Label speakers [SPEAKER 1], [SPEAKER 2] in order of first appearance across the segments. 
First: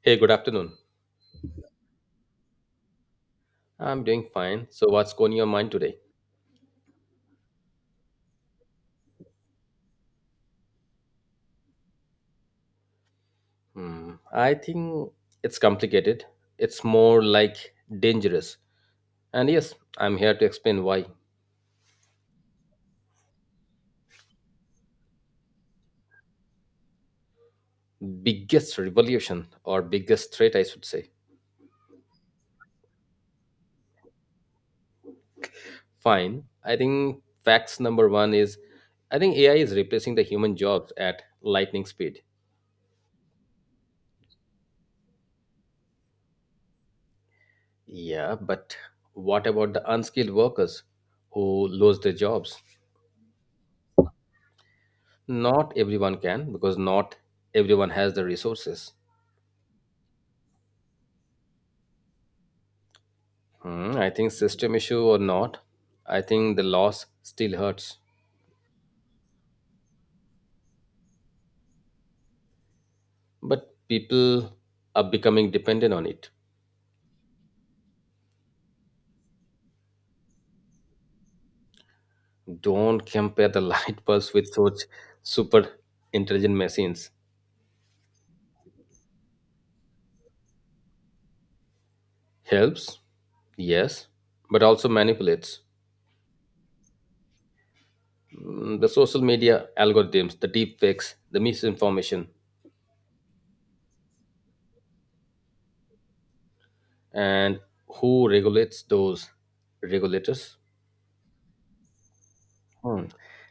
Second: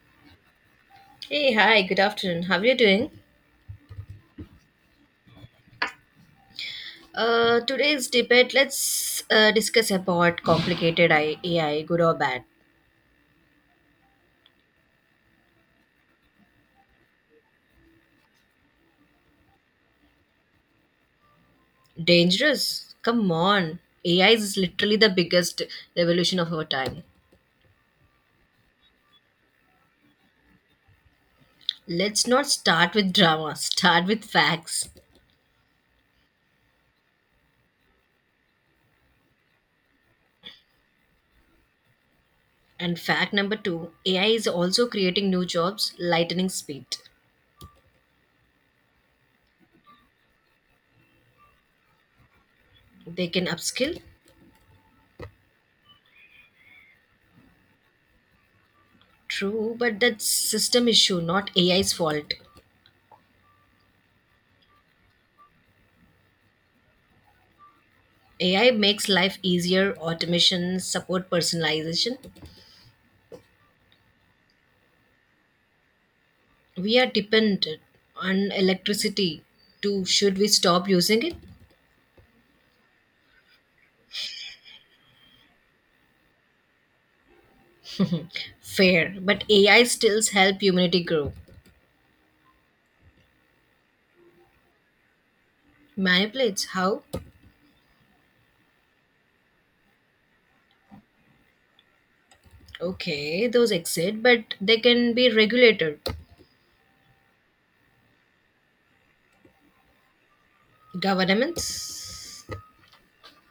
[SPEAKER 1] Hey, good afternoon.
[SPEAKER 2] Hey, hi, good afternoon. How are you doing?
[SPEAKER 1] I'm doing fine. So, what's going on your mind today?
[SPEAKER 2] Today's debate, let's discuss about complicated AI, good or bad.
[SPEAKER 1] I think it's complicated. It's more like dangerous. And yes, I'm here to explain why.
[SPEAKER 2] Dangerous? Come on. AI is literally the biggest revolution of our time.
[SPEAKER 1] Biggest revolution or biggest threat, I should say.
[SPEAKER 2] Let's not start with drama, start with facts.
[SPEAKER 1] Fine. I think facts number one is I think AI is replacing the human jobs at lightning speed.
[SPEAKER 2] And fact number two AI is also creating new jobs, lightning speed.
[SPEAKER 1] Yeah, but what about the unskilled workers who lose their jobs?
[SPEAKER 2] They can upskill?
[SPEAKER 1] Not everyone can because not everyone has the resources.
[SPEAKER 2] True, but that's system issue, not AI's fault.
[SPEAKER 1] I think system issue or not, I think the loss still hurts.
[SPEAKER 2] AI makes life easier, automation, support personalization.
[SPEAKER 1] But people are becoming dependent on it.
[SPEAKER 2] We are dependent on electricity too. Should we stop using it?
[SPEAKER 1] Don't compare the light bulbs with such super intelligent machines.
[SPEAKER 2] Fair, but AI still help humanity grow.
[SPEAKER 1] Helps, yes, but also manipulates.
[SPEAKER 2] Manipulates how?
[SPEAKER 1] The social media algorithms, the deep fakes, the misinformation,
[SPEAKER 2] Okay, those exist, but they can be regulated.
[SPEAKER 1] and who regulates those regulators?
[SPEAKER 2] Governments?
[SPEAKER 1] Hmm.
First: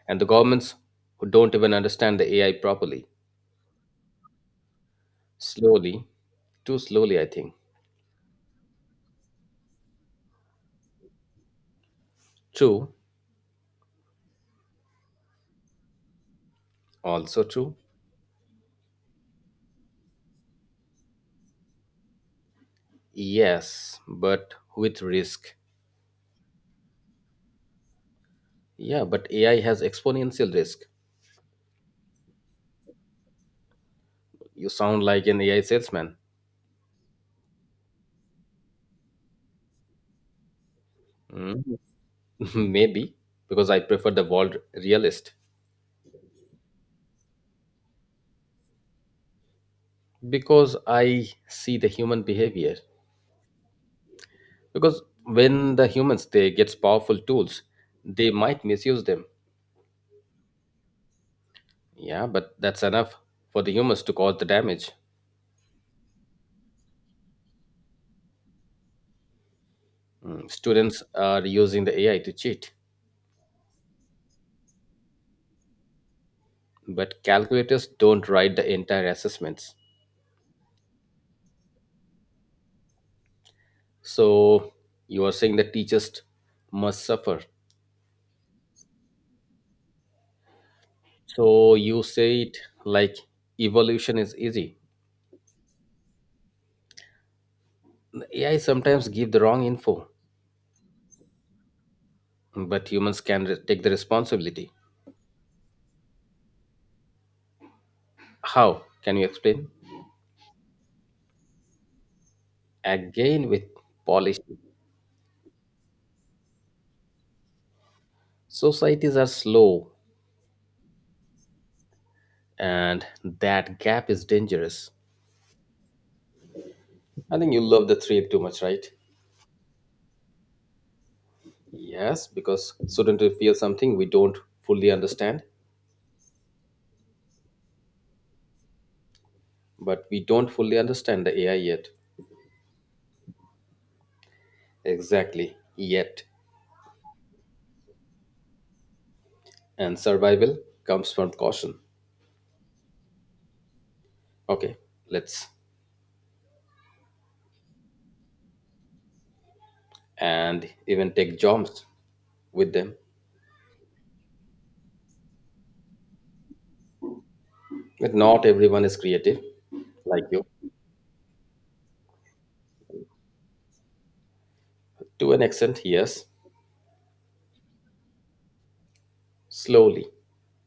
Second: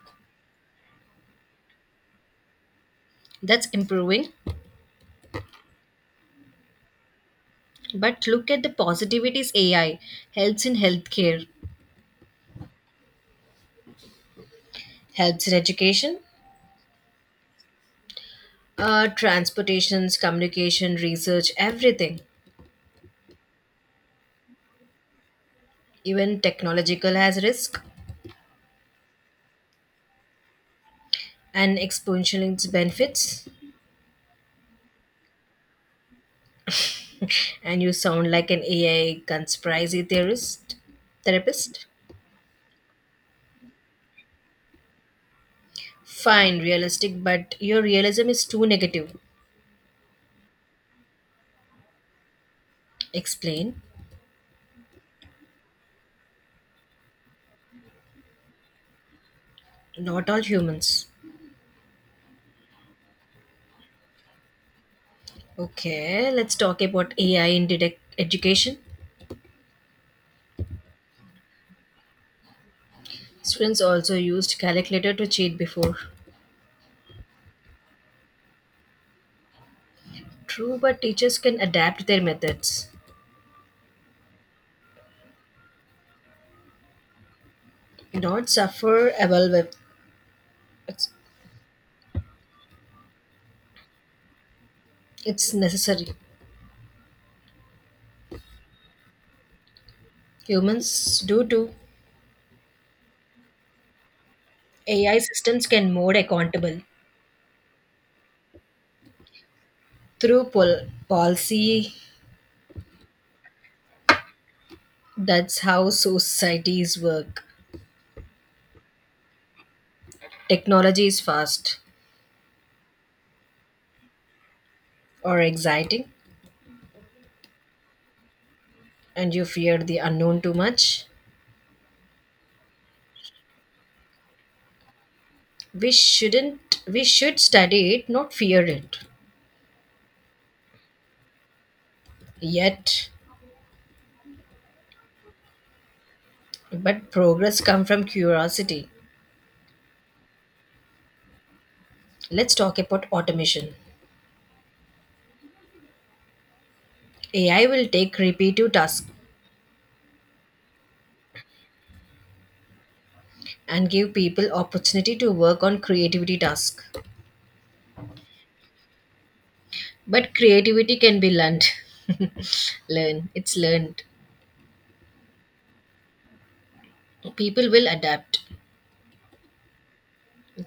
[SPEAKER 1] And the governments who don't even understand the AI properly.
[SPEAKER 2] That's improving.
[SPEAKER 1] Slowly, too slowly, I think.
[SPEAKER 2] But look at the positivities AI helps in healthcare,
[SPEAKER 1] True,
[SPEAKER 2] helps in education,
[SPEAKER 1] also true.
[SPEAKER 2] transportations, communication, research, everything.
[SPEAKER 1] Yes, but with risk.
[SPEAKER 2] Even technological has risk
[SPEAKER 1] Yeah, but AI has exponential risk.
[SPEAKER 2] and exponential in its benefits.
[SPEAKER 1] You sound like an AI salesman.
[SPEAKER 2] And you sound like an AI conspiracy theorist
[SPEAKER 1] Mm,
[SPEAKER 2] therapist.
[SPEAKER 1] maybe, because I prefer the world realist.
[SPEAKER 2] Fine, realistic, but your realism is too negative.
[SPEAKER 1] Because I see the human behavior.
[SPEAKER 2] Explain.
[SPEAKER 1] Because when the humans they gets powerful tools, they might misuse them.
[SPEAKER 2] Not all humans.
[SPEAKER 1] Yeah, but that's enough for the humans to cause the damage.
[SPEAKER 2] Okay, let's talk about AI in education.
[SPEAKER 1] Students are using the AI to cheat.
[SPEAKER 2] Students also used calculator to cheat before.
[SPEAKER 1] But calculators don't write the entire assessments.
[SPEAKER 2] True, but teachers can adapt their methods.
[SPEAKER 1] So you are saying the teachers must suffer.
[SPEAKER 2] Not suffer evaluate. It's,
[SPEAKER 1] So you say it like evolution is easy.
[SPEAKER 2] it's necessary.
[SPEAKER 1] AI sometimes give the wrong info,
[SPEAKER 2] Humans do too.
[SPEAKER 1] but humans can take the responsibility.
[SPEAKER 2] AI systems can more accountable
[SPEAKER 1] How? Can you explain?
[SPEAKER 2] through policy.
[SPEAKER 1] Again with policy.
[SPEAKER 2] That's how societies work.
[SPEAKER 1] Societies are slow
[SPEAKER 2] Technology is fast
[SPEAKER 1] and that gap is dangerous.
[SPEAKER 2] or exciting,
[SPEAKER 1] I think you love the three too much, right?
[SPEAKER 2] and you fear the unknown too much.
[SPEAKER 1] Yes, because shouldn't we feel something we don't fully understand?
[SPEAKER 2] We shouldn't, we should study it, not fear it.
[SPEAKER 1] But we don't fully understand the AI yet.
[SPEAKER 2] Yet,
[SPEAKER 1] Exactly, yet.
[SPEAKER 2] but progress comes from curiosity.
[SPEAKER 1] And survival comes from caution.
[SPEAKER 2] Let's talk about automation.
[SPEAKER 1] Okay, let's
[SPEAKER 2] AI will take repetitive tasks
[SPEAKER 1] and even take jobs with them.
[SPEAKER 2] and give people opportunity to work on creativity tasks.
[SPEAKER 1] But not everyone is creative, like
[SPEAKER 2] But
[SPEAKER 1] you.
[SPEAKER 2] creativity can be learned. Learn, it's learned.
[SPEAKER 1] To an extent, yes.
[SPEAKER 2] People will adapt.
[SPEAKER 1] Slowly.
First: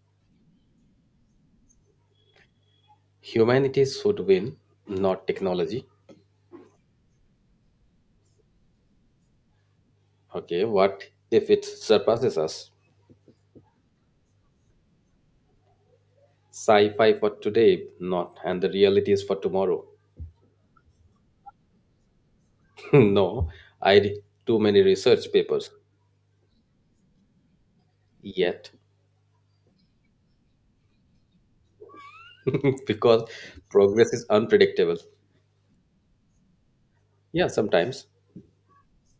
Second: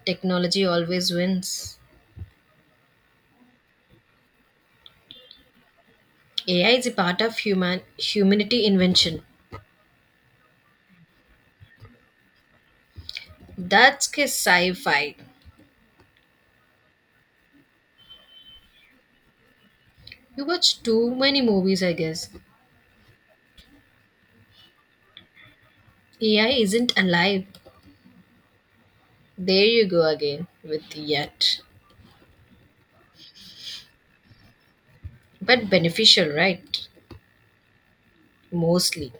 [SPEAKER 2] Technology always wins.
[SPEAKER 1] Humanity should win, not technology.
[SPEAKER 2] AI is a part of human humanity invention.
[SPEAKER 1] Okay, what if it surpasses us?
[SPEAKER 2] That's a sci-fi.
[SPEAKER 1] Sci fi for today, not, and the realities for tomorrow.
[SPEAKER 2] You watch too many movies, I guess.
[SPEAKER 1] No, I read too many research papers.
[SPEAKER 2] AI isn't alive.
[SPEAKER 1] Yet,
[SPEAKER 2] There you go again with yet.
[SPEAKER 1] because progress is unpredictable.
[SPEAKER 2] But beneficial, right?
[SPEAKER 1] Yeah, sometimes.
[SPEAKER 2] Mostly.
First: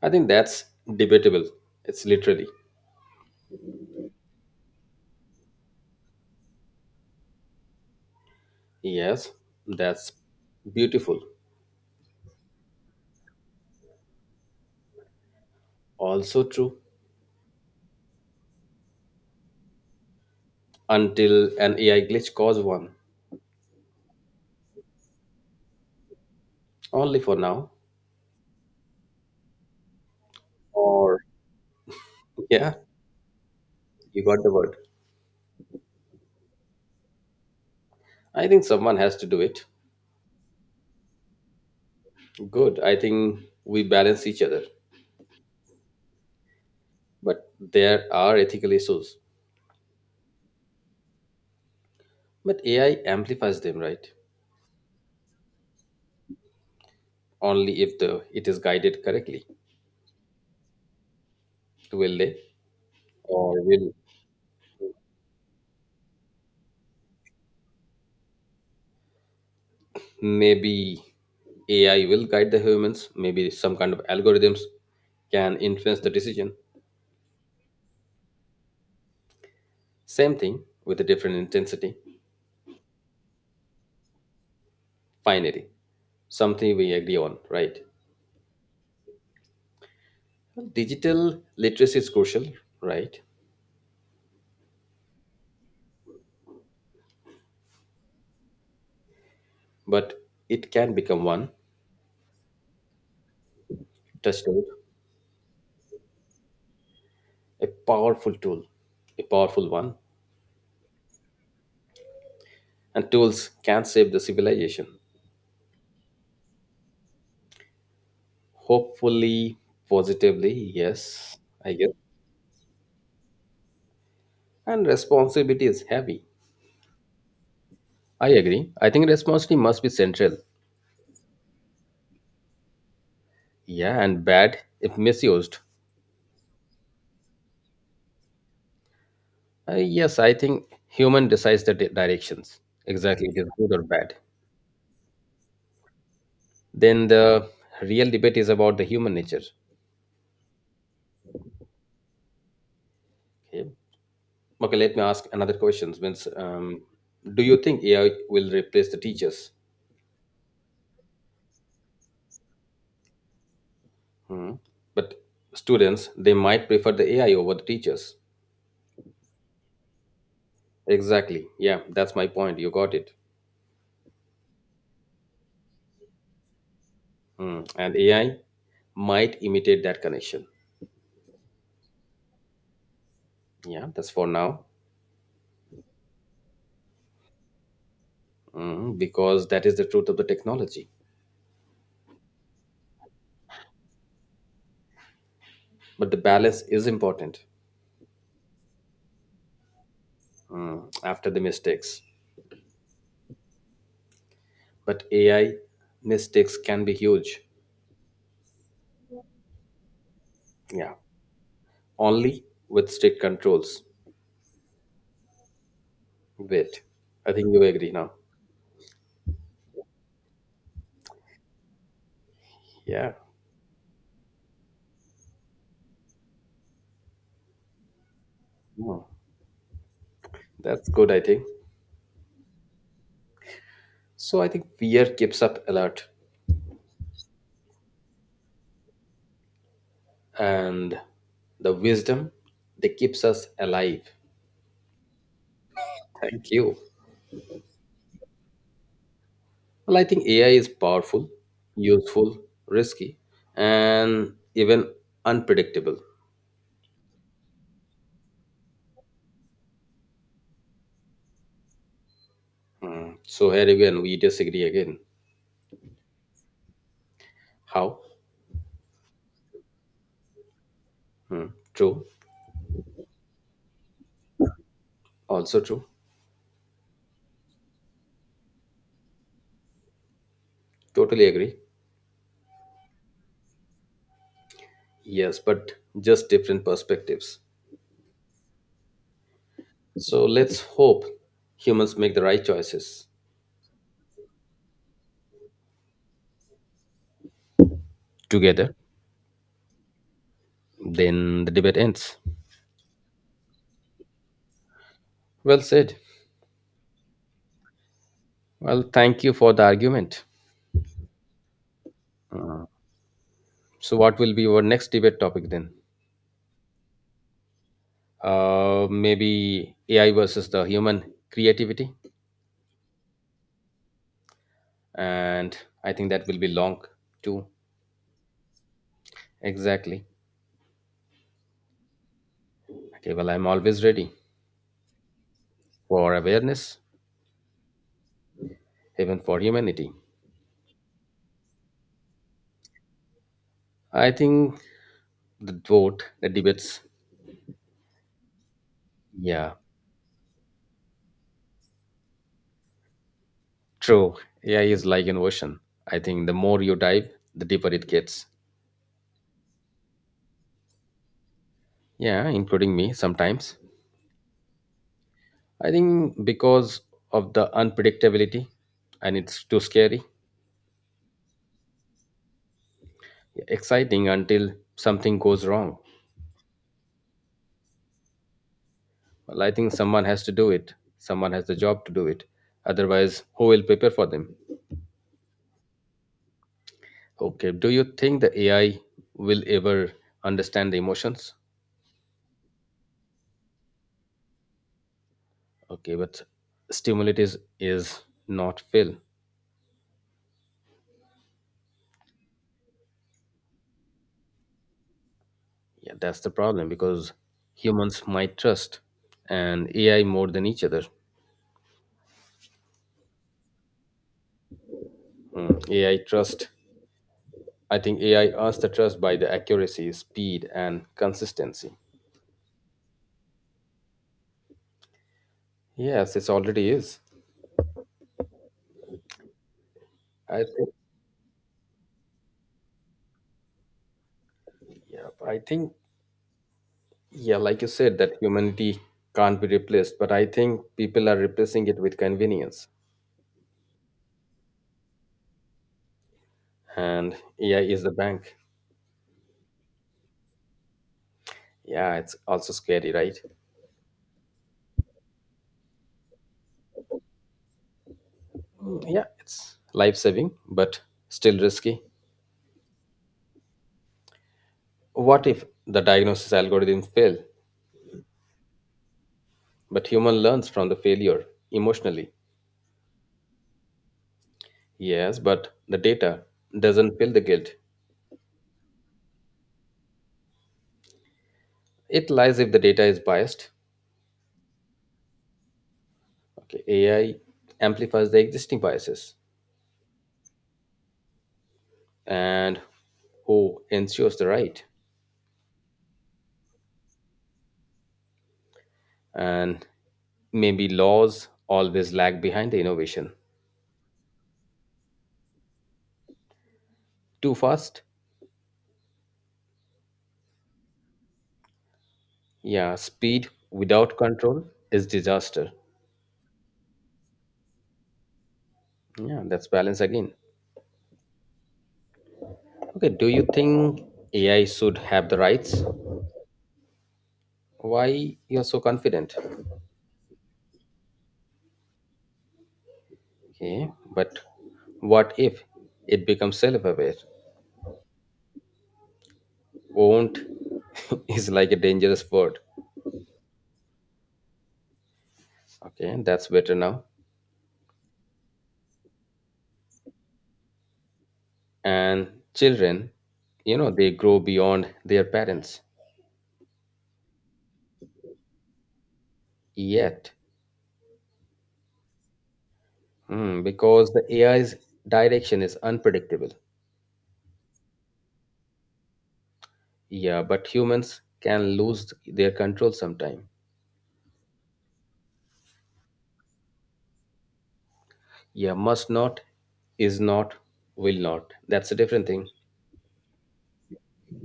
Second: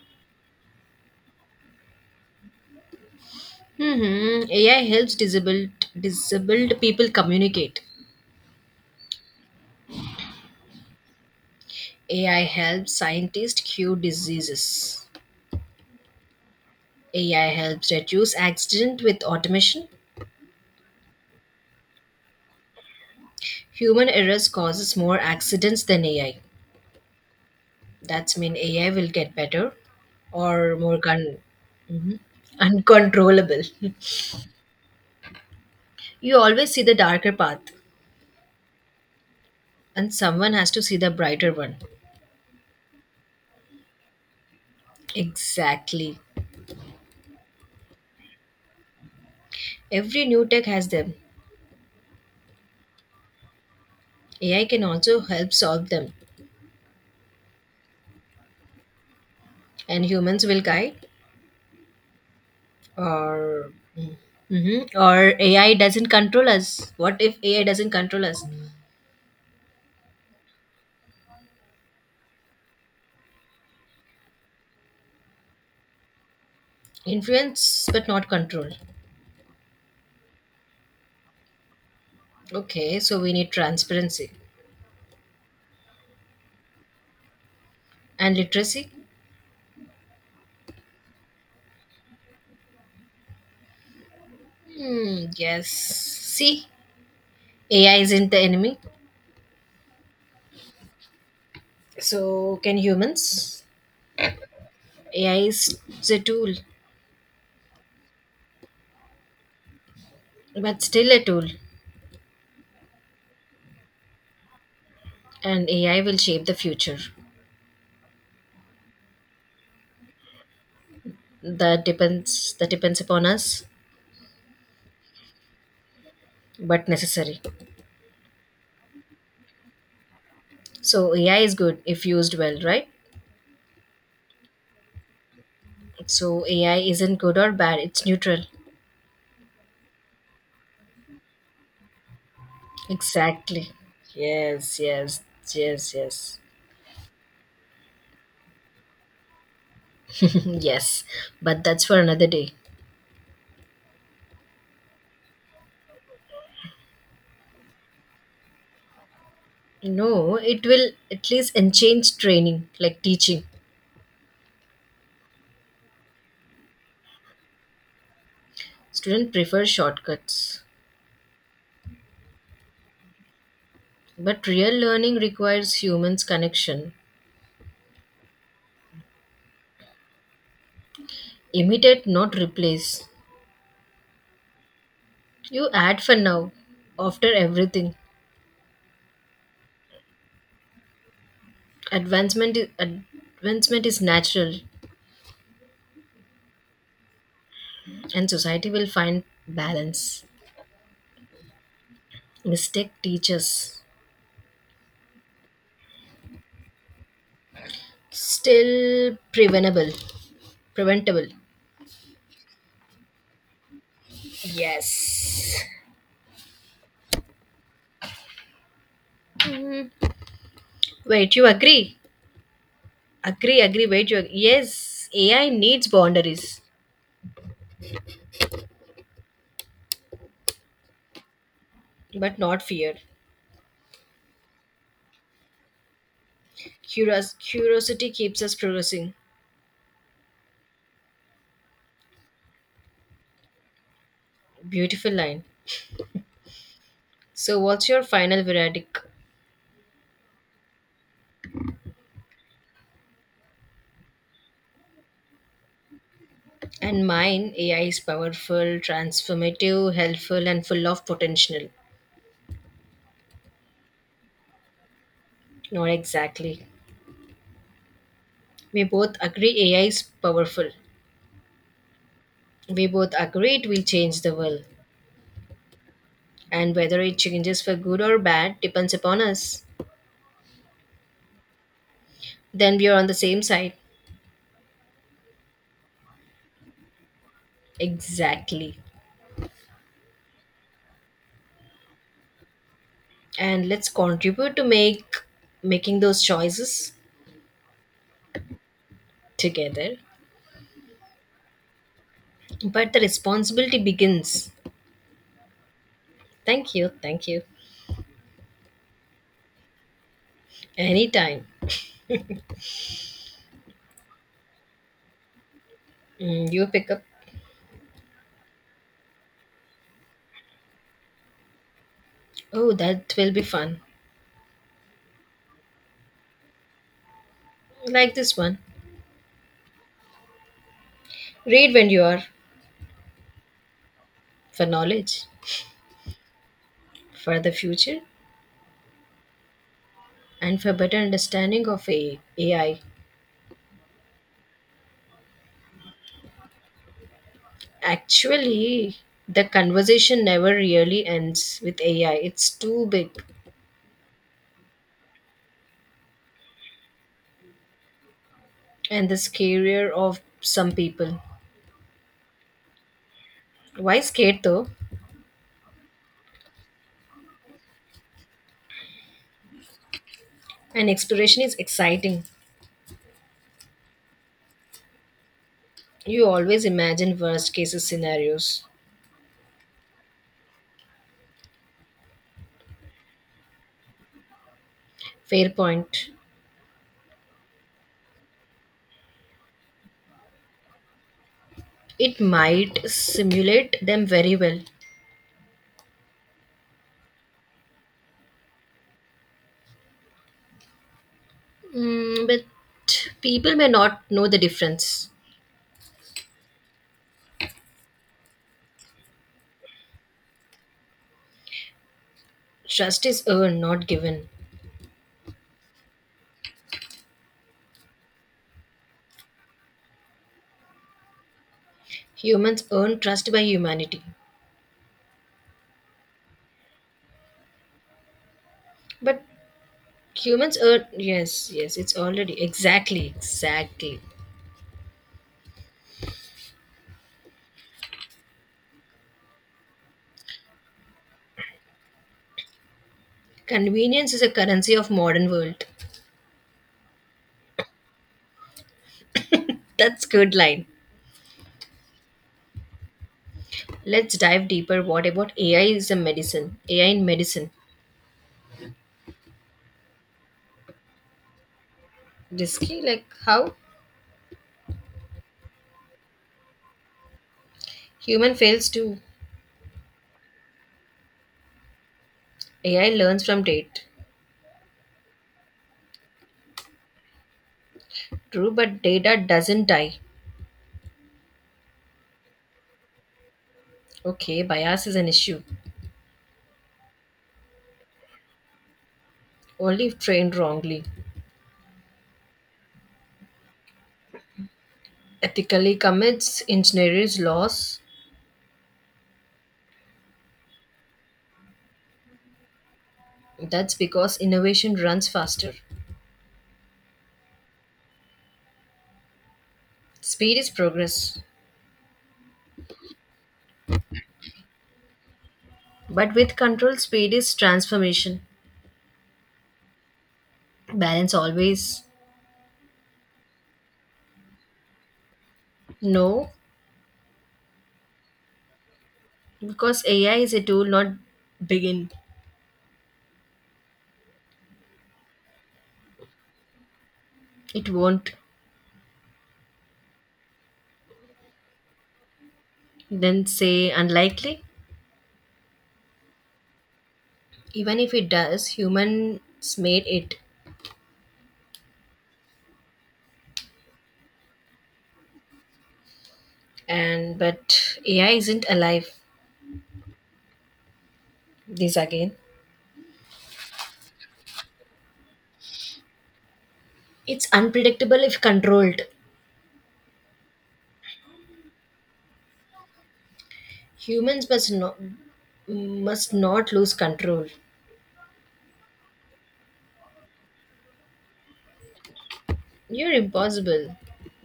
[SPEAKER 1] I think that's debatable. It's literally.
[SPEAKER 2] Hmm, AI helps disabled people communicate.
[SPEAKER 1] Yes, that's beautiful.
[SPEAKER 2] AI helps scientists cure diseases.
[SPEAKER 1] Also true.
[SPEAKER 2] AI helps reduce accident with automation.
[SPEAKER 1] Until an AI glitch caused one.
[SPEAKER 2] Human errors causes more accidents than AI.
[SPEAKER 1] Only for now.
[SPEAKER 2] That's mean AI will get better or
[SPEAKER 1] Or,
[SPEAKER 2] Mhm.
[SPEAKER 1] yeah,
[SPEAKER 2] Uncontrollable.
[SPEAKER 1] you got the word.
[SPEAKER 2] You always see the darker path
[SPEAKER 1] I think someone has to do it.
[SPEAKER 2] and someone has to see the brighter one.
[SPEAKER 1] Good. I think we balance each other.
[SPEAKER 2] Exactly.
[SPEAKER 1] But there are ethical issues.
[SPEAKER 2] Every new tech has them.
[SPEAKER 1] But AI amplifies them, right?
[SPEAKER 2] AI can also help solve them
[SPEAKER 1] Only if the it is guided correctly.
[SPEAKER 2] and humans will guide
[SPEAKER 1] Will they? Or
[SPEAKER 2] or
[SPEAKER 1] will
[SPEAKER 2] hmm or AI doesn't control us. What if AI doesn't control us?
[SPEAKER 1] maybe AI will guide the humans, maybe some kind of algorithms can influence the decision.
[SPEAKER 2] Influence but not control.
[SPEAKER 1] Same thing with a different intensity.
[SPEAKER 2] Okay, so we need transparency.
[SPEAKER 1] Finally, something we agree on, right?
[SPEAKER 2] And literacy?
[SPEAKER 1] Well, digital literacy is crucial, right?
[SPEAKER 2] Hmm, yes. See, AI isn't the enemy.
[SPEAKER 1] But it can become one
[SPEAKER 2] So can humans?
[SPEAKER 1] touchstone,
[SPEAKER 2] AI is a tool,
[SPEAKER 1] a powerful tool, a powerful one.
[SPEAKER 2] but still a tool.
[SPEAKER 1] And tools can save the civilization.
[SPEAKER 2] And AI will shape the future.
[SPEAKER 1] Hopefully, positively, yes, I
[SPEAKER 2] That
[SPEAKER 1] guess.
[SPEAKER 2] depends that depends upon us,
[SPEAKER 1] And responsibility is heavy.
[SPEAKER 2] but necessary.
[SPEAKER 1] I agree. I think responsibility must be central.
[SPEAKER 2] So AI is good if used well, right?
[SPEAKER 1] Yeah, and bad if misused.
[SPEAKER 2] So AI isn't good or bad, it's neutral.
[SPEAKER 1] Yes, I think human decides the directions. Exactly, it is good
[SPEAKER 2] Exactly.
[SPEAKER 1] or bad.
[SPEAKER 2] Yes, yes, yes, yes.
[SPEAKER 1] Then the real debate is about the human nature.
[SPEAKER 2] Yes. But that's for another day.
[SPEAKER 1] Okay, okay, let me ask another question. Means, do you think AI will replace the teachers?
[SPEAKER 2] No, it will at least enhance training, like teaching.
[SPEAKER 1] Hmm. But students, they might prefer the AI over the teachers.
[SPEAKER 2] Students prefer shortcuts.
[SPEAKER 1] Exactly. Yeah, that's my point. You got it.
[SPEAKER 2] But real learning requires humans' connection.
[SPEAKER 1] Hmm. And AI might imitate that connection.
[SPEAKER 2] Imitate, not replace.
[SPEAKER 1] Yeah, that's for now.
[SPEAKER 2] You add for now, after everything.
[SPEAKER 1] Because that is the truth of the technology.
[SPEAKER 2] Advancement is natural,
[SPEAKER 1] But the balance is important
[SPEAKER 2] and society will find balance.
[SPEAKER 1] after the mistakes.
[SPEAKER 2] Mistake teaches.
[SPEAKER 1] But AI mistakes can be huge.
[SPEAKER 2] Still preventable.
[SPEAKER 1] Yeah.
[SPEAKER 2] Preventable.
[SPEAKER 1] Only with strict controls.
[SPEAKER 2] Yes.
[SPEAKER 1] Wait. I think you agree now.
[SPEAKER 2] Wait, you agree?
[SPEAKER 1] Yeah.
[SPEAKER 2] Agree, agree. Wait, you yes, AI needs boundaries,
[SPEAKER 1] Mm, That's good, I think.
[SPEAKER 2] but not fear.
[SPEAKER 1] So I think fear keeps up alert
[SPEAKER 2] Curiosity keeps us progressing.
[SPEAKER 1] and the wisdom that keeps us alive.
[SPEAKER 2] Beautiful line.
[SPEAKER 1] Thank you.
[SPEAKER 2] So, what's your final verdict?
[SPEAKER 1] Well, I think AI is powerful, useful, risky, and even unpredictable.
[SPEAKER 2] And mine, AI is powerful, transformative, helpful, and full of potential.
[SPEAKER 1] Mm. So here again, we disagree again.
[SPEAKER 2] Not exactly.
[SPEAKER 1] How?
[SPEAKER 2] We both agree AI is powerful.
[SPEAKER 1] Mm. True.
[SPEAKER 2] We both agree it will change the world.
[SPEAKER 1] Also true.
[SPEAKER 2] And whether it changes for good or bad depends upon us.
[SPEAKER 1] Totally agree.
[SPEAKER 2] Then we are on the same side.
[SPEAKER 1] Yes, but just different perspectives.
[SPEAKER 2] Exactly.
[SPEAKER 1] So let's hope humans make the right choices
[SPEAKER 2] And let's contribute to make making those choices
[SPEAKER 1] together.
[SPEAKER 2] together,
[SPEAKER 1] Then the debate ends.
[SPEAKER 2] but the responsibility begins.
[SPEAKER 1] Well said.
[SPEAKER 2] Thank you, thank you.
[SPEAKER 1] Well, thank you for the argument.
[SPEAKER 2] Anytime.
[SPEAKER 1] So, what will be our next debate topic then?
[SPEAKER 2] Mm, you pick up.
[SPEAKER 1] Maybe AI versus the human creativity?
[SPEAKER 2] Oh, that will be fun,
[SPEAKER 1] And I think that will be long too.
[SPEAKER 2] like this one.
[SPEAKER 1] Exactly.
[SPEAKER 2] Read when you are,
[SPEAKER 1] Okay, well, I'm always ready
[SPEAKER 2] for knowledge,
[SPEAKER 1] for awareness,
[SPEAKER 2] for the future,
[SPEAKER 1] even for humanity.
[SPEAKER 2] and for better understanding of AI.
[SPEAKER 1] I think the vote, the debates,
[SPEAKER 2] Actually, the
[SPEAKER 1] yeah,
[SPEAKER 2] conversation never really ends with AI, it's too big.
[SPEAKER 1] true. AI is like an ocean. I think the more you dive, the deeper it gets.
[SPEAKER 2] And the scarier of some people.
[SPEAKER 1] Yeah, including me sometimes.
[SPEAKER 2] Why scared though?
[SPEAKER 1] I think because of the unpredictability and it's too scary,
[SPEAKER 2] And exploration is exciting.
[SPEAKER 1] exciting until something goes wrong.
[SPEAKER 2] You always imagine worst cases scenarios.
[SPEAKER 1] Well, I think someone has to do it. Someone has the job to do it. Otherwise, who will prepare for them?
[SPEAKER 2] Fair point.
[SPEAKER 1] Okay. Do you think the AI will ever understand the emotions?
[SPEAKER 2] It might simulate them very well.
[SPEAKER 1] Okay, but stimulate is not fill.
[SPEAKER 2] Mm, but people may not know the difference.
[SPEAKER 1] Yeah, that's the problem because humans might trust and AI more than each other.
[SPEAKER 2] Trust is earned, not given.
[SPEAKER 1] Mm, AI trust. I think AI earns the trust by the accuracy, speed, and consistency.
[SPEAKER 2] Humans earn trust by humanity.
[SPEAKER 1] Yes, it already is.
[SPEAKER 2] But
[SPEAKER 1] I
[SPEAKER 2] humans
[SPEAKER 1] think.
[SPEAKER 2] earn. Yes, yes, it's already. Exactly, exactly.
[SPEAKER 1] Yeah, I think. Yeah, like you said, that humanity can't be replaced, but I think people are replacing it with convenience.
[SPEAKER 2] Convenience is a currency of modern world.
[SPEAKER 1] And AI is the bank.
[SPEAKER 2] That's good line.
[SPEAKER 1] Yeah, it's also scary, right?
[SPEAKER 2] Let's dive deeper. What about AI is a medicine? AI in medicine.
[SPEAKER 1] Yeah, it's life saving, but still risky.
[SPEAKER 2] Risky like how?
[SPEAKER 1] What if the diagnosis algorithm fail,
[SPEAKER 2] Human fails to
[SPEAKER 1] but human learns from the failure emotionally?
[SPEAKER 2] AI learns from data.
[SPEAKER 1] Yes, but the data doesn't feel the guilt.
[SPEAKER 2] True but data doesn't die.
[SPEAKER 1] It lies if the data is biased.
[SPEAKER 2] Okay, bias is an issue,
[SPEAKER 1] Okay, AI amplifies the existing biases
[SPEAKER 2] only if trained wrongly.
[SPEAKER 1] and who ensures the right.
[SPEAKER 2] Ethically commits engineers loss,
[SPEAKER 1] And maybe laws always lag behind the innovation.
[SPEAKER 2] that's because innovation runs faster.
[SPEAKER 1] Too fast.
[SPEAKER 2] Speed is progress,
[SPEAKER 1] Yeah, speed without control is disaster.
[SPEAKER 2] but with control speed is transformation.
[SPEAKER 1] Yeah, that's balance again.
[SPEAKER 2] Balance always.
[SPEAKER 1] Okay, do you think AI should have the rights?
[SPEAKER 2] No,
[SPEAKER 1] Why you're so confident?
[SPEAKER 2] because AI is a tool, not begin.
[SPEAKER 1] Okay, but what if it becomes self-aware?
[SPEAKER 2] It won't.
[SPEAKER 1] Won't is like a dangerous word.
[SPEAKER 2] Then say unlikely.
[SPEAKER 1] Okay, that's better now.
[SPEAKER 2] Even if it does humans made it.
[SPEAKER 1] And children, you know they grow beyond their parents.
[SPEAKER 2] And but AI isn't alive.
[SPEAKER 1] Yet.
[SPEAKER 2] This again.
[SPEAKER 1] Because the AI's direction is unpredictable.
[SPEAKER 2] It's unpredictable if controlled.
[SPEAKER 1] Yeah, but humans can lose their control sometime.
[SPEAKER 2] Humans must not lose control.
[SPEAKER 1] Yeah, must not, is not, will not. That's a different thing.
[SPEAKER 2] You're impossible.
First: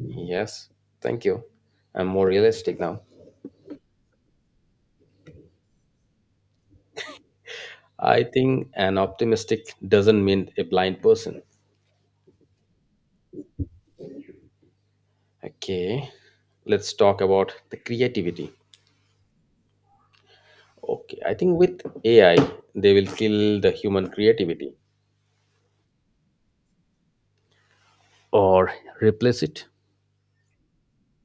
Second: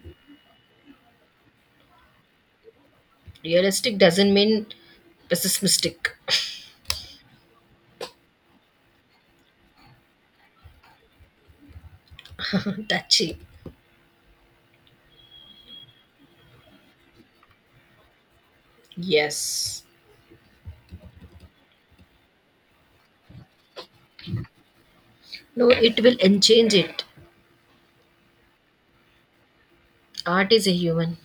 [SPEAKER 1] Yes, thank you. I'm more realistic now.
[SPEAKER 2] Realistic doesn't mean pessimistic.
[SPEAKER 1] I think an optimistic doesn't mean a blind person.
[SPEAKER 2] Touchy.
[SPEAKER 1] Okay, let's talk about the creativity.
[SPEAKER 2] Yes.
[SPEAKER 1] Okay, I think with AI, they will kill the human creativity
[SPEAKER 2] No, it will enchange it.
[SPEAKER 1] or replace it.
[SPEAKER 2] Art is a human.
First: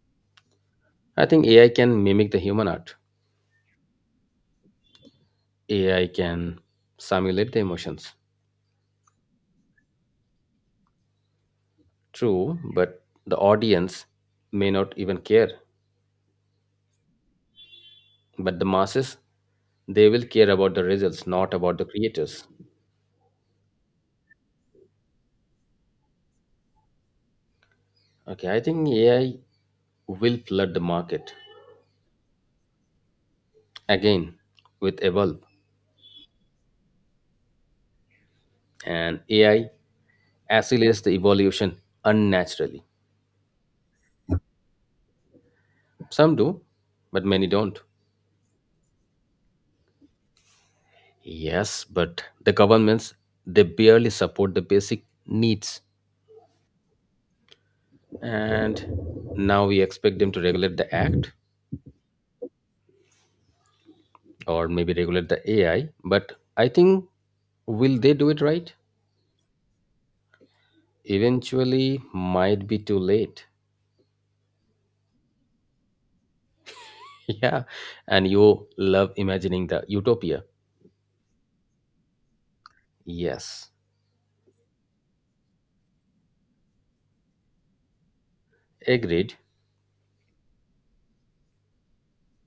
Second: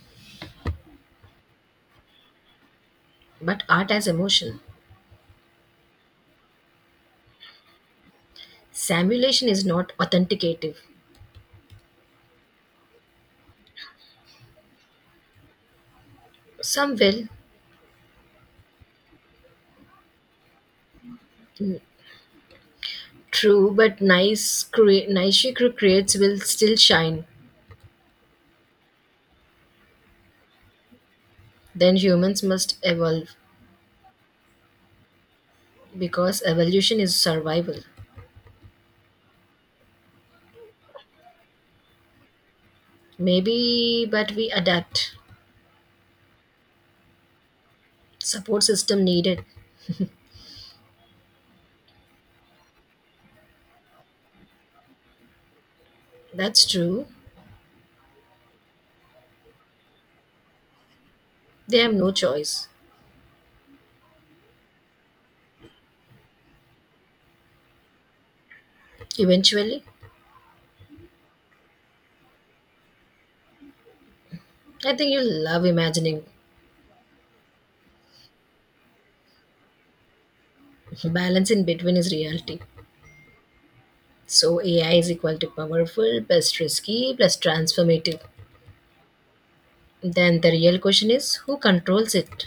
[SPEAKER 1] I think AI can mimic the human art.
[SPEAKER 2] But art has emotion.
[SPEAKER 1] AI can simulate the emotions.
[SPEAKER 2] Simulation is not authenticative.
[SPEAKER 1] True, but the audience may not even care.
[SPEAKER 2] Some will.
[SPEAKER 1] But the masses, they will care about the results, not about the creators.
[SPEAKER 2] True, but nice, cre- nice she cre- creates will still shine.
[SPEAKER 1] Okay, I think AI will flood the market
[SPEAKER 2] Then humans must evolve
[SPEAKER 1] again with Evolve,
[SPEAKER 2] because evolution is survival.
[SPEAKER 1] and AI accelerates the evolution unnaturally.
[SPEAKER 2] Maybe, but we adapt.
[SPEAKER 1] Some do, but many don't.
[SPEAKER 2] Support system needed.
[SPEAKER 1] Yes, but the governments they barely support the basic needs
[SPEAKER 2] That's true.
[SPEAKER 1] and now we expect them to regulate the act
[SPEAKER 2] They have no choice.
[SPEAKER 1] or maybe regulate the AI, but I think will they do it right?
[SPEAKER 2] Eventually,
[SPEAKER 1] Eventually might be too late.
[SPEAKER 2] I think you'll love imagining.
[SPEAKER 1] Yeah, and you love imagining the utopia.
[SPEAKER 2] Balance in between is reality.
[SPEAKER 1] Yes,
[SPEAKER 2] So AI is equal to powerful plus risky plus transformative.
[SPEAKER 1] agreed.
[SPEAKER 2] Then the real question is who controls it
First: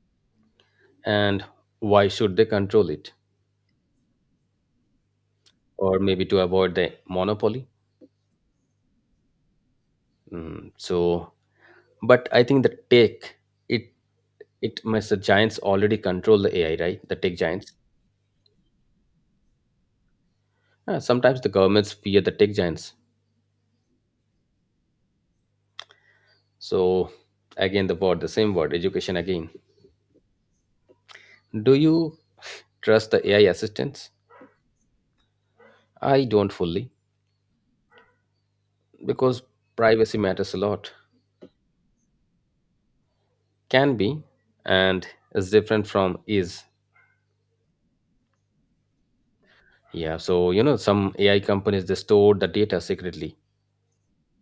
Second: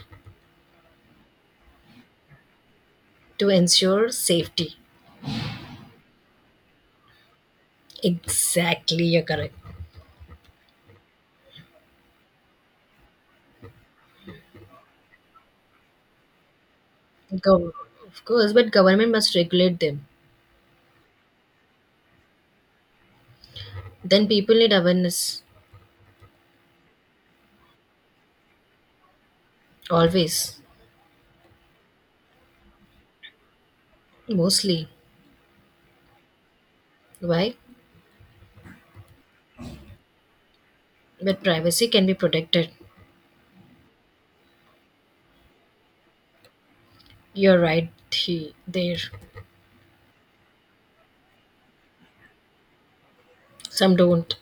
[SPEAKER 1] And why should they control it?
[SPEAKER 2] to ensure safety.
[SPEAKER 1] Or maybe to avoid the monopoly.
[SPEAKER 2] Exactly, you're correct.
[SPEAKER 1] So but I think the tech it it must the giants already control the AI, right? The tech
[SPEAKER 2] Gov-
[SPEAKER 1] giants.
[SPEAKER 2] of course, but government must regulate them.
[SPEAKER 1] Sometimes the governments fear the tech giants.
[SPEAKER 2] Then people need awareness.
[SPEAKER 1] So again, the word, the same word, education again.
[SPEAKER 2] Always.
[SPEAKER 1] Do you trust the AI assistants?
[SPEAKER 2] Mostly.
[SPEAKER 1] I don't fully
[SPEAKER 2] Why?
[SPEAKER 1] because privacy matters a lot.
[SPEAKER 2] But privacy can be protected.
[SPEAKER 1] Can be and is different from is.
[SPEAKER 2] You're right he, there.
[SPEAKER 1] Yeah, so you know, some AI companies they store the data secretly.
[SPEAKER 2] Some don't.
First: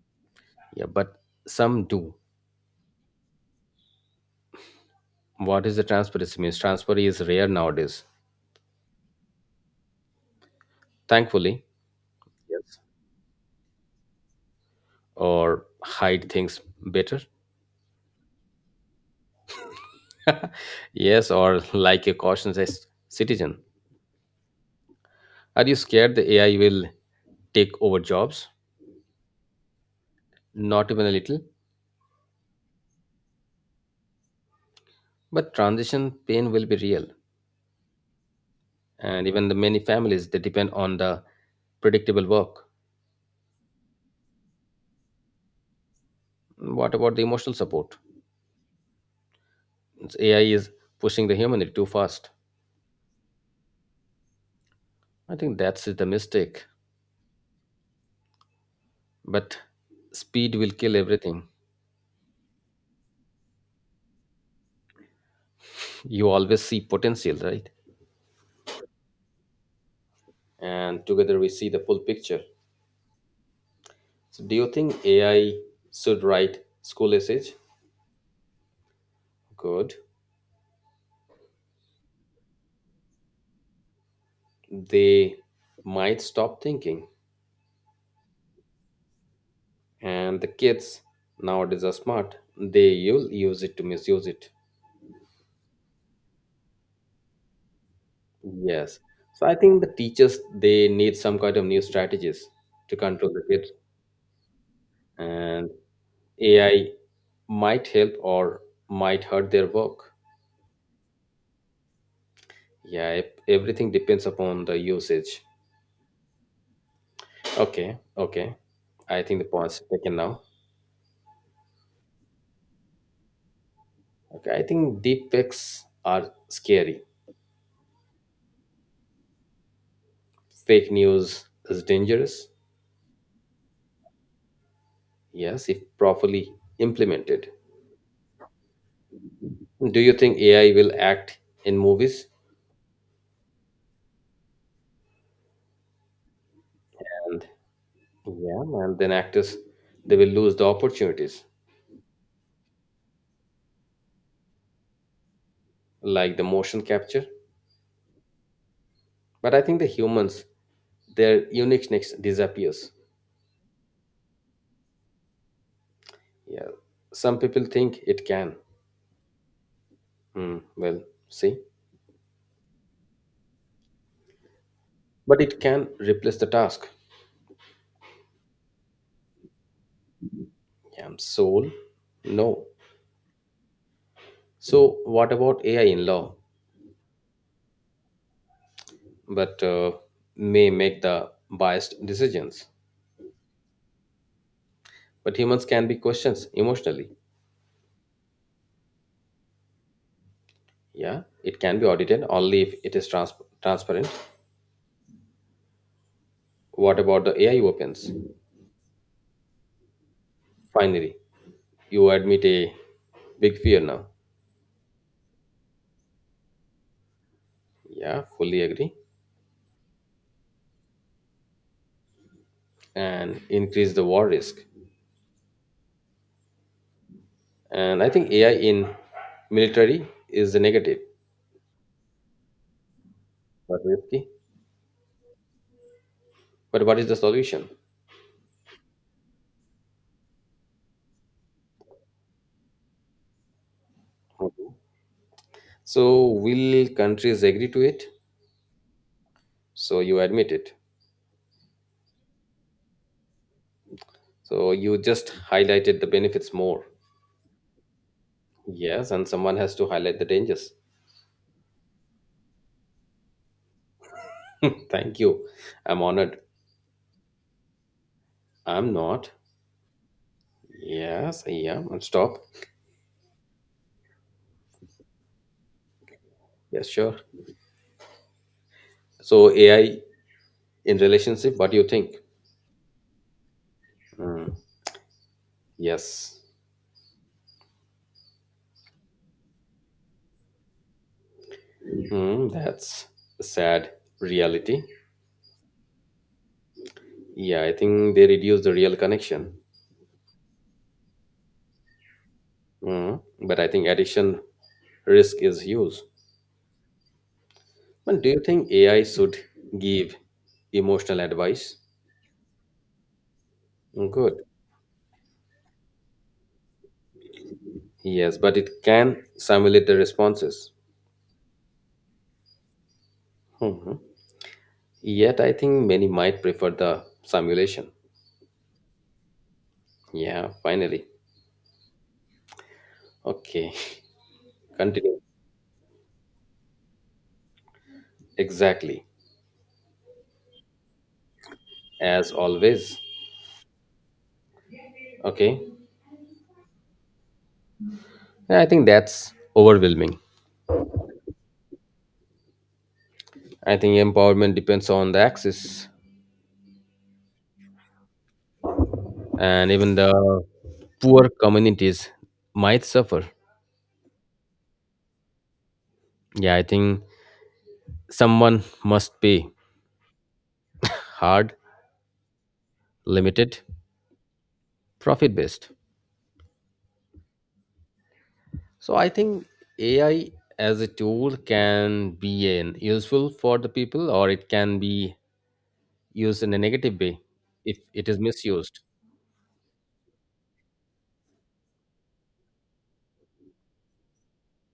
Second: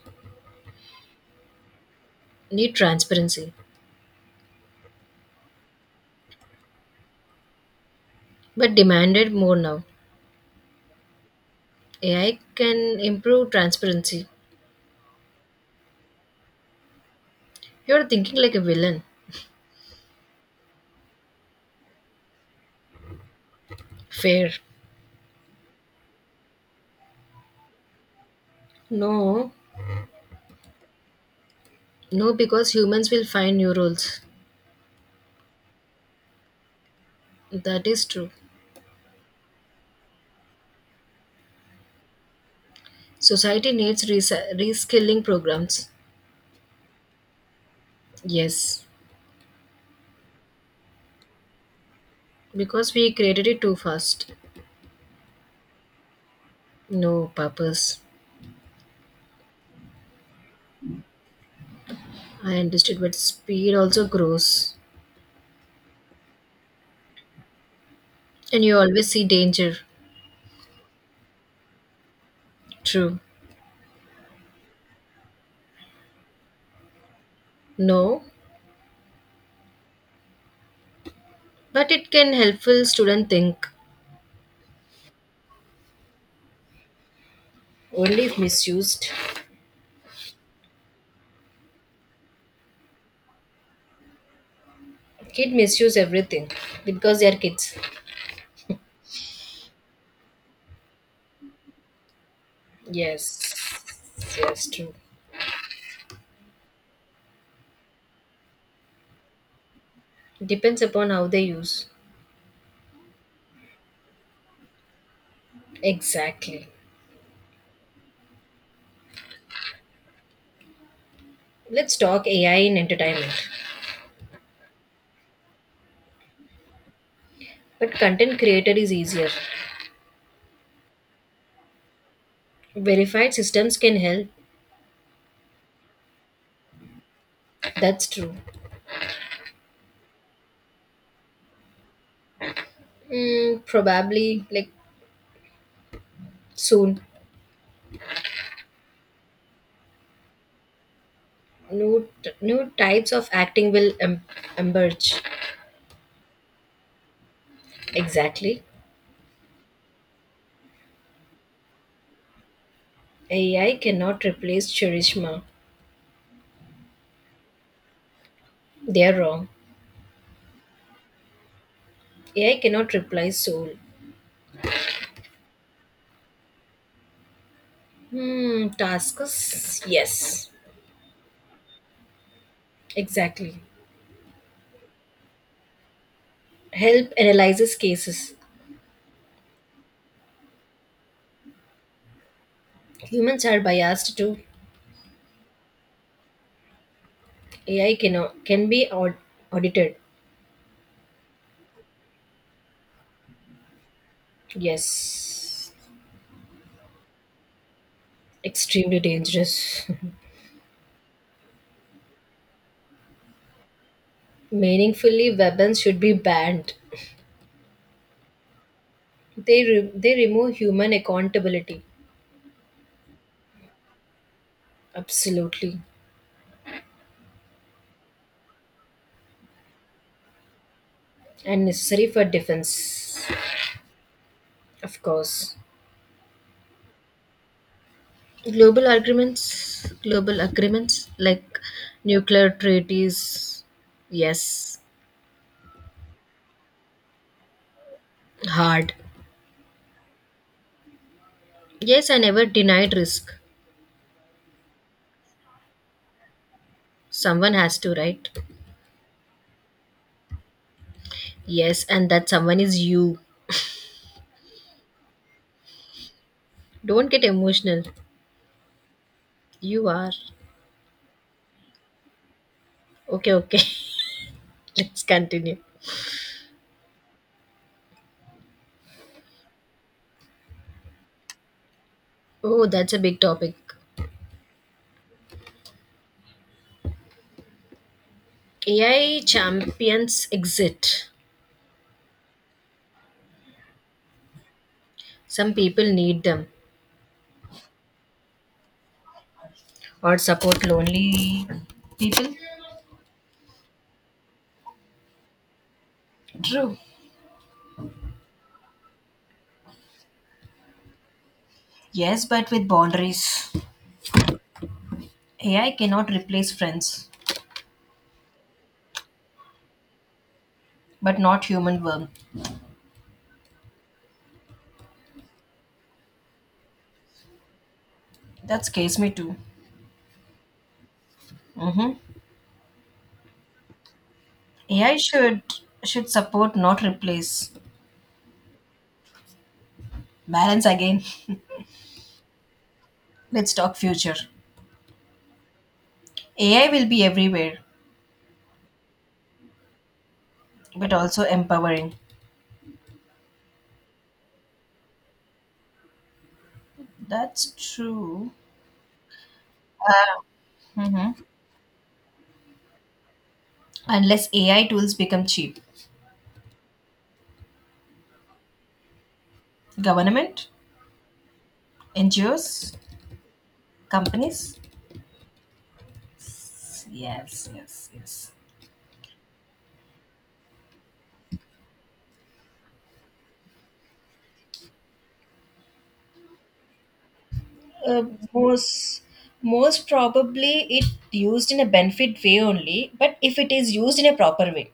[SPEAKER 1] Yeah, but some do.
[SPEAKER 2] Need transparency.
[SPEAKER 1] What is the transparency means? Transparency is rare nowadays,
[SPEAKER 2] But demanded more now.
[SPEAKER 1] thankfully.
[SPEAKER 2] AI
[SPEAKER 1] Yes.
[SPEAKER 2] can improve transparency.
[SPEAKER 1] Or hide things better.
[SPEAKER 2] You're thinking like a villain.
[SPEAKER 1] Yes, or like a cautious citizen.
[SPEAKER 2] Fair.
[SPEAKER 1] Are you scared the AI will take over jobs?
[SPEAKER 2] No.
[SPEAKER 1] Not even a little,
[SPEAKER 2] No, because humans will find new roles.
[SPEAKER 1] but transition pain will be real.
[SPEAKER 2] That is true.
[SPEAKER 1] And even the many families they depend on the predictable work.
[SPEAKER 2] Society needs reskilling programs.
[SPEAKER 1] What about the emotional support?
[SPEAKER 2] Yes,
[SPEAKER 1] It's AI is pushing the humanity too fast.
[SPEAKER 2] because we created it too fast.
[SPEAKER 1] I think that's the mistake.
[SPEAKER 2] No purpose.
[SPEAKER 1] But speed will kill everything.
[SPEAKER 2] I understood, but speed also grows.
[SPEAKER 1] You always see potential, right?
[SPEAKER 2] And you always see danger.
[SPEAKER 1] And together we see the full picture.
[SPEAKER 2] True.
[SPEAKER 1] So do you think AI should write school essays?
[SPEAKER 2] No,
[SPEAKER 1] Good.
[SPEAKER 2] but it can helpful student think.
[SPEAKER 1] They might stop thinking.
[SPEAKER 2] Only if misused.
[SPEAKER 1] And the kids nowadays are smart. They will use it to misuse it.
[SPEAKER 2] Kid misuse everything because they are kids.
[SPEAKER 1] Yes. So I think the teachers they need some kind of new strategies to control the
[SPEAKER 2] Yes.
[SPEAKER 1] kids.
[SPEAKER 2] Yes, true.
[SPEAKER 1] And AI might help or might hurt their work.
[SPEAKER 2] Depends upon how they use.
[SPEAKER 1] Yeah, it, everything depends upon the usage.
[SPEAKER 2] Exactly.
[SPEAKER 1] Okay, okay. I think the points are taken now.
[SPEAKER 2] Let's talk AI in entertainment.
[SPEAKER 1] Okay, I think deep fakes are scary.
[SPEAKER 2] But content creator is easier.
[SPEAKER 1] Fake news is dangerous.
[SPEAKER 2] Verified systems can help.
[SPEAKER 1] Yes, if properly implemented.
[SPEAKER 2] That's true.
[SPEAKER 1] Do you think AI will act in movies?
[SPEAKER 2] Mm, probably like soon.
[SPEAKER 1] And yeah, and then actors they will lose the opportunities
[SPEAKER 2] New types of acting will emerge.
[SPEAKER 1] like the motion capture.
[SPEAKER 2] Exactly.
[SPEAKER 1] But I think the humans, their uniqueness disappears.
[SPEAKER 2] AI cannot replace charisma.
[SPEAKER 1] Yeah, some people think it can.
[SPEAKER 2] They're wrong.
[SPEAKER 1] Hmm, well, see,
[SPEAKER 2] AI cannot replace soul.
[SPEAKER 1] but it can replace the task.
[SPEAKER 2] Hmm. Tasks. Yes.
[SPEAKER 1] Yeah, soul, no.
[SPEAKER 2] Exactly.
[SPEAKER 1] So what about AI in law?
[SPEAKER 2] Help analyzes cases.
[SPEAKER 1] But may make the biased decisions.
[SPEAKER 2] Humans are biased too.
[SPEAKER 1] But humans can be questions emotionally.
[SPEAKER 2] AI cannot can be audited.
[SPEAKER 1] Yeah, it can be audited only if it is transparent.
[SPEAKER 2] Yes.
[SPEAKER 1] What about the AI opens?
[SPEAKER 2] Extremely dangerous.
[SPEAKER 1] Finally, you admit a big fear now.
[SPEAKER 2] Meaningfully, weapons should be banned.
[SPEAKER 1] Yeah, fully agree.
[SPEAKER 2] They remove human accountability,
[SPEAKER 1] And increase the war risk.
[SPEAKER 2] absolutely,
[SPEAKER 1] And I think AI in military is the negative,
[SPEAKER 2] and necessary for defense,
[SPEAKER 1] but risky.
[SPEAKER 2] of course.
[SPEAKER 1] But what is the solution?
[SPEAKER 2] Global agreements like nuclear treaties,
[SPEAKER 1] Mhm.
[SPEAKER 2] yes,
[SPEAKER 1] So will countries agree to it?
[SPEAKER 2] hard.
[SPEAKER 1] So you admit it.
[SPEAKER 2] Yes, I never denied risk.
[SPEAKER 1] So you just highlighted the benefits more.
[SPEAKER 2] Someone has to, right?
[SPEAKER 1] Yes, and someone has to highlight the dangers.
[SPEAKER 2] Yes, and that someone is you.
[SPEAKER 1] Thank you. I'm honored.
[SPEAKER 2] Don't get emotional.
[SPEAKER 1] I'm not.
[SPEAKER 2] You are.
[SPEAKER 1] Yes, I am. And stop.
[SPEAKER 2] Okay, okay. Let's continue.
[SPEAKER 1] Yes, sure. So AI in relationship, what do you think?
[SPEAKER 2] Oh, that's a big topic.
[SPEAKER 1] Mm, yes.
[SPEAKER 2] AI champions exit.
[SPEAKER 1] That's a sad reality.
[SPEAKER 2] Some people need them
[SPEAKER 1] Yeah, I think they reduce the real connection.
[SPEAKER 2] or support lonely people.
[SPEAKER 1] But I think addiction risk is huge.
[SPEAKER 2] True.
[SPEAKER 1] But do you think AI should give emotional advice?
[SPEAKER 2] Yes, but with boundaries.
[SPEAKER 1] Hmm, good.
[SPEAKER 2] AI cannot replace friends,
[SPEAKER 1] Yes, but it can simulate the responses.
[SPEAKER 2] but not human warmth.
[SPEAKER 1] Mhm. Yet I think many might prefer the simulation.
[SPEAKER 2] That scares me too.
[SPEAKER 1] Yeah, finally.
[SPEAKER 2] Mm-hmm.
[SPEAKER 1] Okay,
[SPEAKER 2] AI
[SPEAKER 1] continue.
[SPEAKER 2] should support, not replace.
[SPEAKER 1] Exactly.
[SPEAKER 2] Balance again.
[SPEAKER 1] As always.
[SPEAKER 2] Let's talk future.
[SPEAKER 1] Okay.
[SPEAKER 2] AI will be everywhere,
[SPEAKER 1] Yeah, I think that's overwhelming.
[SPEAKER 2] but also empowering.
[SPEAKER 1] I think empowerment depends on the access,
[SPEAKER 2] That's true.
[SPEAKER 1] and even the
[SPEAKER 2] Uh, mhm.
[SPEAKER 1] poor communities might suffer.
[SPEAKER 2] Unless AI tools become cheap,
[SPEAKER 1] Yeah, I think someone must pay
[SPEAKER 2] government,
[SPEAKER 1] hard,
[SPEAKER 2] NGOs,
[SPEAKER 1] limited,
[SPEAKER 2] companies
[SPEAKER 1] profit based.
[SPEAKER 2] yes, yes, yes.
[SPEAKER 1] So I think AI as a tool can be an useful for the people or it can be used in a negative way if
[SPEAKER 2] Uh,
[SPEAKER 1] it is misused.
[SPEAKER 2] most most probably it used in a benefit way only but if it is used in a proper way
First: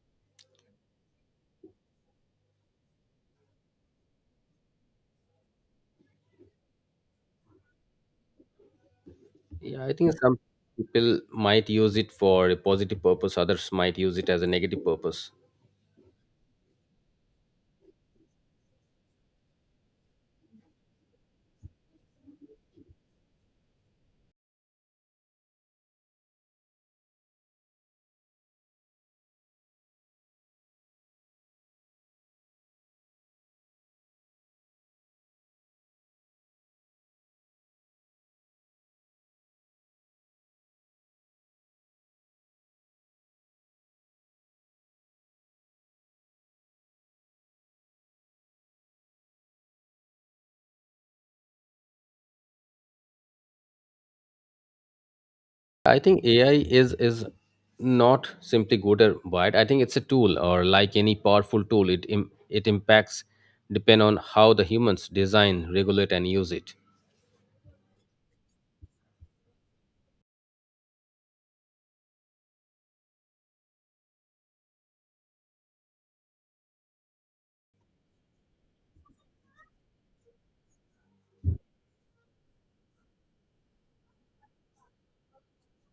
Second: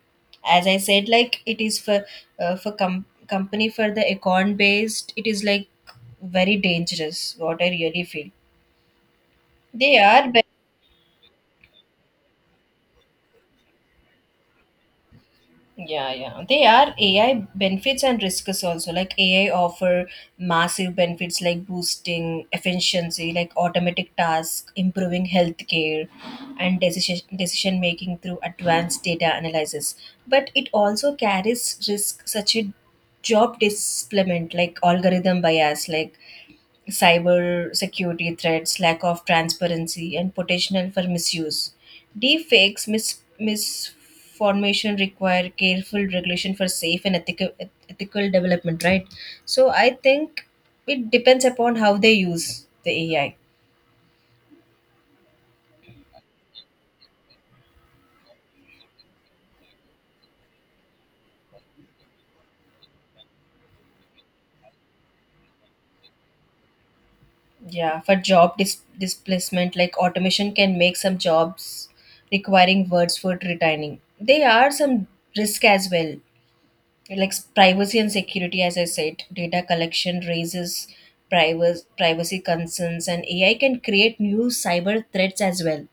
[SPEAKER 2] as I said like it is for company for the econ based it is like very dangerous what I really feel
[SPEAKER 1] Yeah, I
[SPEAKER 2] they
[SPEAKER 1] think
[SPEAKER 2] are.
[SPEAKER 1] some people might use it for a positive purpose, others might use it as a negative purpose.
[SPEAKER 2] Yeah, yeah. They are AI benefits and risks also. Like AI offer massive benefits like boosting efficiency, like automatic tasks, improving healthcare, and decision making through advanced data analysis. But it also carries risk such a job displacement, like algorithm bias, like cyber security threats, lack of transparency, and potential for misuse. Deepfakes misformation require careful regulation for safe and ethical development. Right. So I think it depends upon how they use the AI.
[SPEAKER 1] I think AI is not simply good or bad. I think it's a tool, or like any powerful tool, it impacts depend on how the humans design, regulate, and use it.
[SPEAKER 2] Yeah, for job displacement, like automation can make some jobs requiring words for returning. There are some risk as well like privacy and security as I said data collection raises privacy concerns and AI can create new cyber threats as well.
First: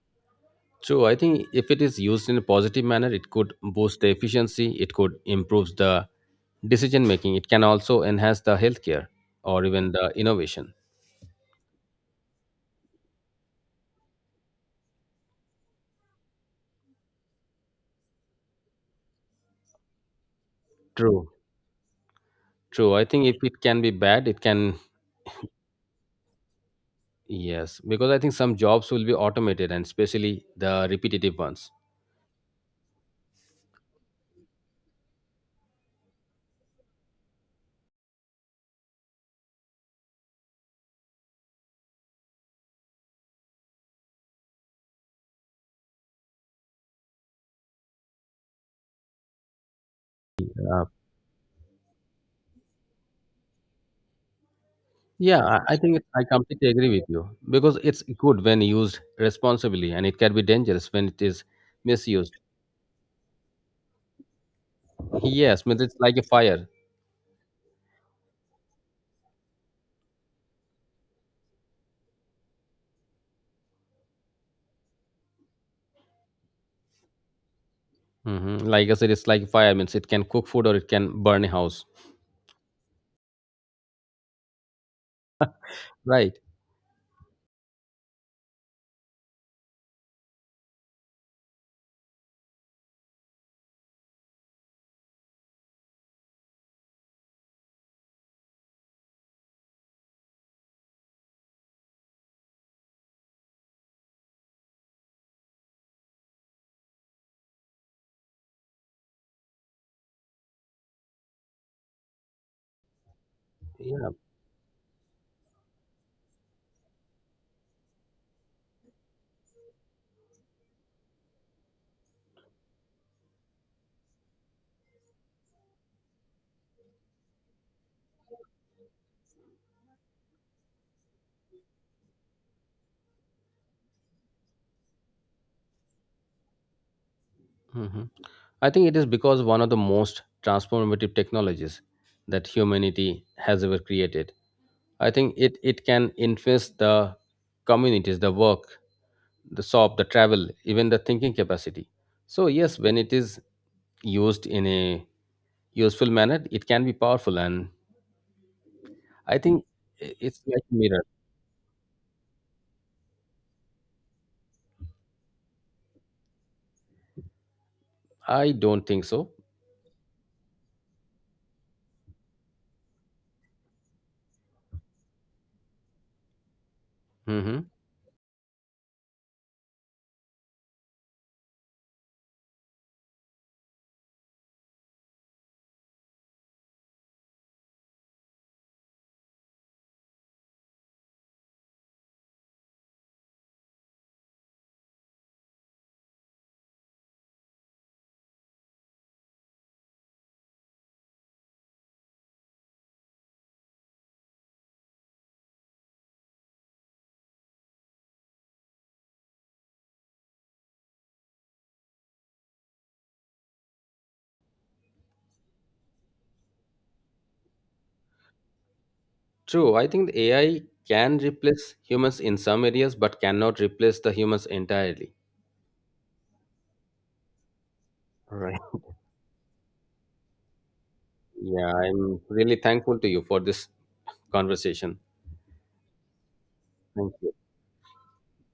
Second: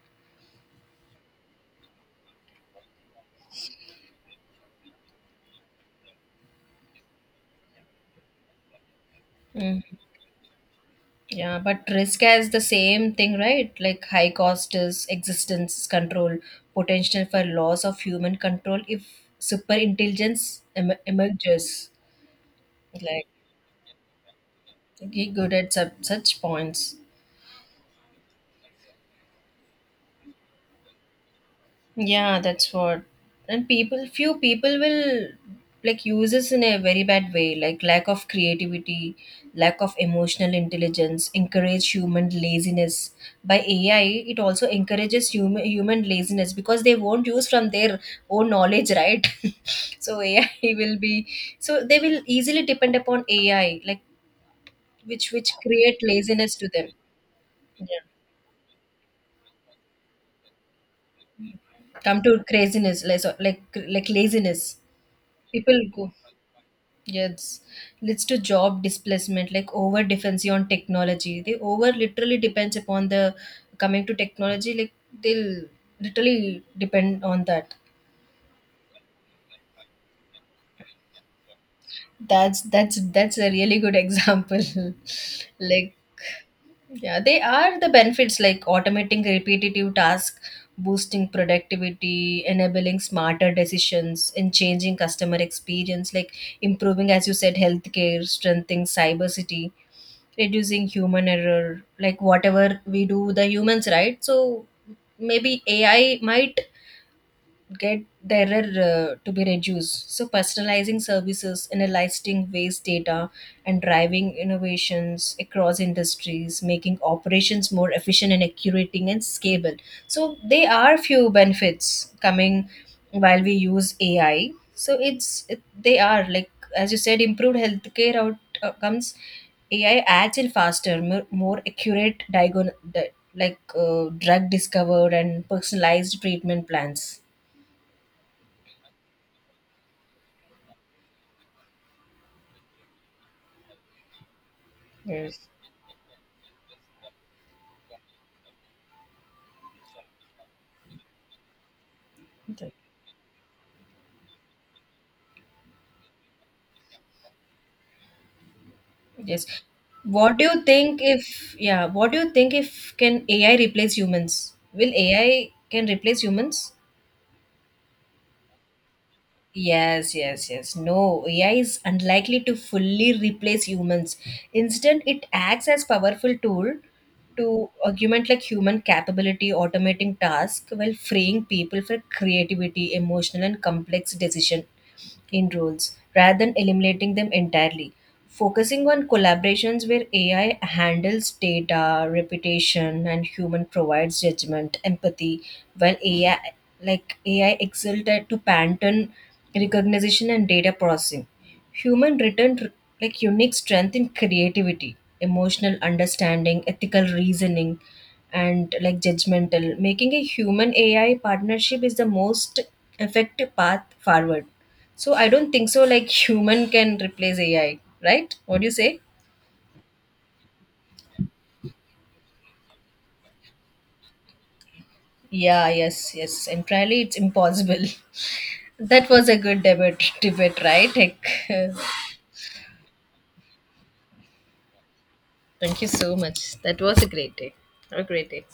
[SPEAKER 1] So I think if it is used in a positive manner, it could boost the efficiency, it could improve the decision making, it can also enhance the healthcare or even the innovation.
[SPEAKER 2] Yeah but risk as the same thing right like high cost is existence control potential for loss of human control if super intelligence
[SPEAKER 1] True,
[SPEAKER 2] emerges.
[SPEAKER 1] true. I think
[SPEAKER 2] Like
[SPEAKER 1] if it can be bad, it can,
[SPEAKER 2] he good at sub such points.
[SPEAKER 1] yes, because I think some jobs will be automated and especially the repetitive ones.
[SPEAKER 2] Yeah, that's what. And people, few people will like use this in a very bad way, like lack of creativity, lack of emotional intelligence, encourage human laziness. By AI, it also encourages human laziness because they won't use from their own knowledge, right? So AI
[SPEAKER 1] Uh,
[SPEAKER 2] will be so they will easily depend upon AI, like which
[SPEAKER 1] yeah,
[SPEAKER 2] which
[SPEAKER 1] I think
[SPEAKER 2] create
[SPEAKER 1] I
[SPEAKER 2] laziness
[SPEAKER 1] completely
[SPEAKER 2] to
[SPEAKER 1] agree
[SPEAKER 2] them.
[SPEAKER 1] with you because it's
[SPEAKER 2] Yeah,
[SPEAKER 1] good when used responsibly and it can be dangerous when it is
[SPEAKER 2] come to
[SPEAKER 1] misused.
[SPEAKER 2] craziness, like like laziness.
[SPEAKER 1] Yes, but
[SPEAKER 2] People
[SPEAKER 1] it's
[SPEAKER 2] go.
[SPEAKER 1] like a fire.
[SPEAKER 2] Yes, leads to job displacement, like over dependency on technology. They over literally depends upon the coming to technology. Like they'll literally depend on that.
[SPEAKER 1] Hmm. Like I said, it's like fire means it can cook food or it can burn a house,
[SPEAKER 2] That's a really good example. Like
[SPEAKER 1] right?
[SPEAKER 2] yeah, they are the benefits like automating repetitive tasks, boosting productivity, enabling smarter decisions, and changing customer experience, like improving, as you said, healthcare, strengthening cybersecurity, reducing human error, like whatever we do, the humans, right? So maybe AI might get the error to be reduced. So personalizing services, analyzing waste data, and
[SPEAKER 1] Yeah.
[SPEAKER 2] driving innovations across industries, making operations more efficient and accurate and scalable. So there are few benefits coming while we use AI. So it's it, they are like as you said, improved healthcare outcomes. AI adds in faster, more accurate like drug discovered and personalized treatment plans.
[SPEAKER 1] Hmm. I think it is because one of the most transformative technologies that humanity has ever created. I think
[SPEAKER 2] Yes.
[SPEAKER 1] it can influence the communities, the work, the shop, the travel, even the thinking capacity. So
[SPEAKER 2] Okay.
[SPEAKER 1] yes, when it is used in a useful manner, it can be powerful, and I
[SPEAKER 2] Yes.
[SPEAKER 1] think
[SPEAKER 2] What
[SPEAKER 1] it's
[SPEAKER 2] do
[SPEAKER 1] like
[SPEAKER 2] you
[SPEAKER 1] a
[SPEAKER 2] think
[SPEAKER 1] mirror.
[SPEAKER 2] if, yeah, what do you think if can AI replace humans? Will AI can replace humans?
[SPEAKER 1] I don't think so.
[SPEAKER 2] Yes, yes, yes. No, AI is unlikely to fully replace humans. Instead, it acts as powerful tool
[SPEAKER 1] Hmm.
[SPEAKER 2] to augment like human capability, automating tasks while freeing people for creativity, emotional and complex decision in roles rather than eliminating them entirely. Focusing on collaborations where AI handles data, reputation, and human provides judgment, empathy, while AI like AI excelled at to pattern recognition and data processing. Human returned like unique strength in creativity, emotional understanding, ethical reasoning, and like judgmental. Making a human AI partnership is the most effective path forward. So I don't think so like human can replace AI, right? What do you say?
[SPEAKER 1] True, I think the AI can replace humans in some areas, but cannot replace the humans entirely.
[SPEAKER 2] Yeah, yes, yes. Entirely it's impossible.
[SPEAKER 1] Right.
[SPEAKER 2] That was a good debate, right? Like,
[SPEAKER 1] Yeah, I'm really thankful to you for this conversation.
[SPEAKER 2] thank you so much. That was a
[SPEAKER 1] Thank you.
[SPEAKER 2] great day. Have a great day.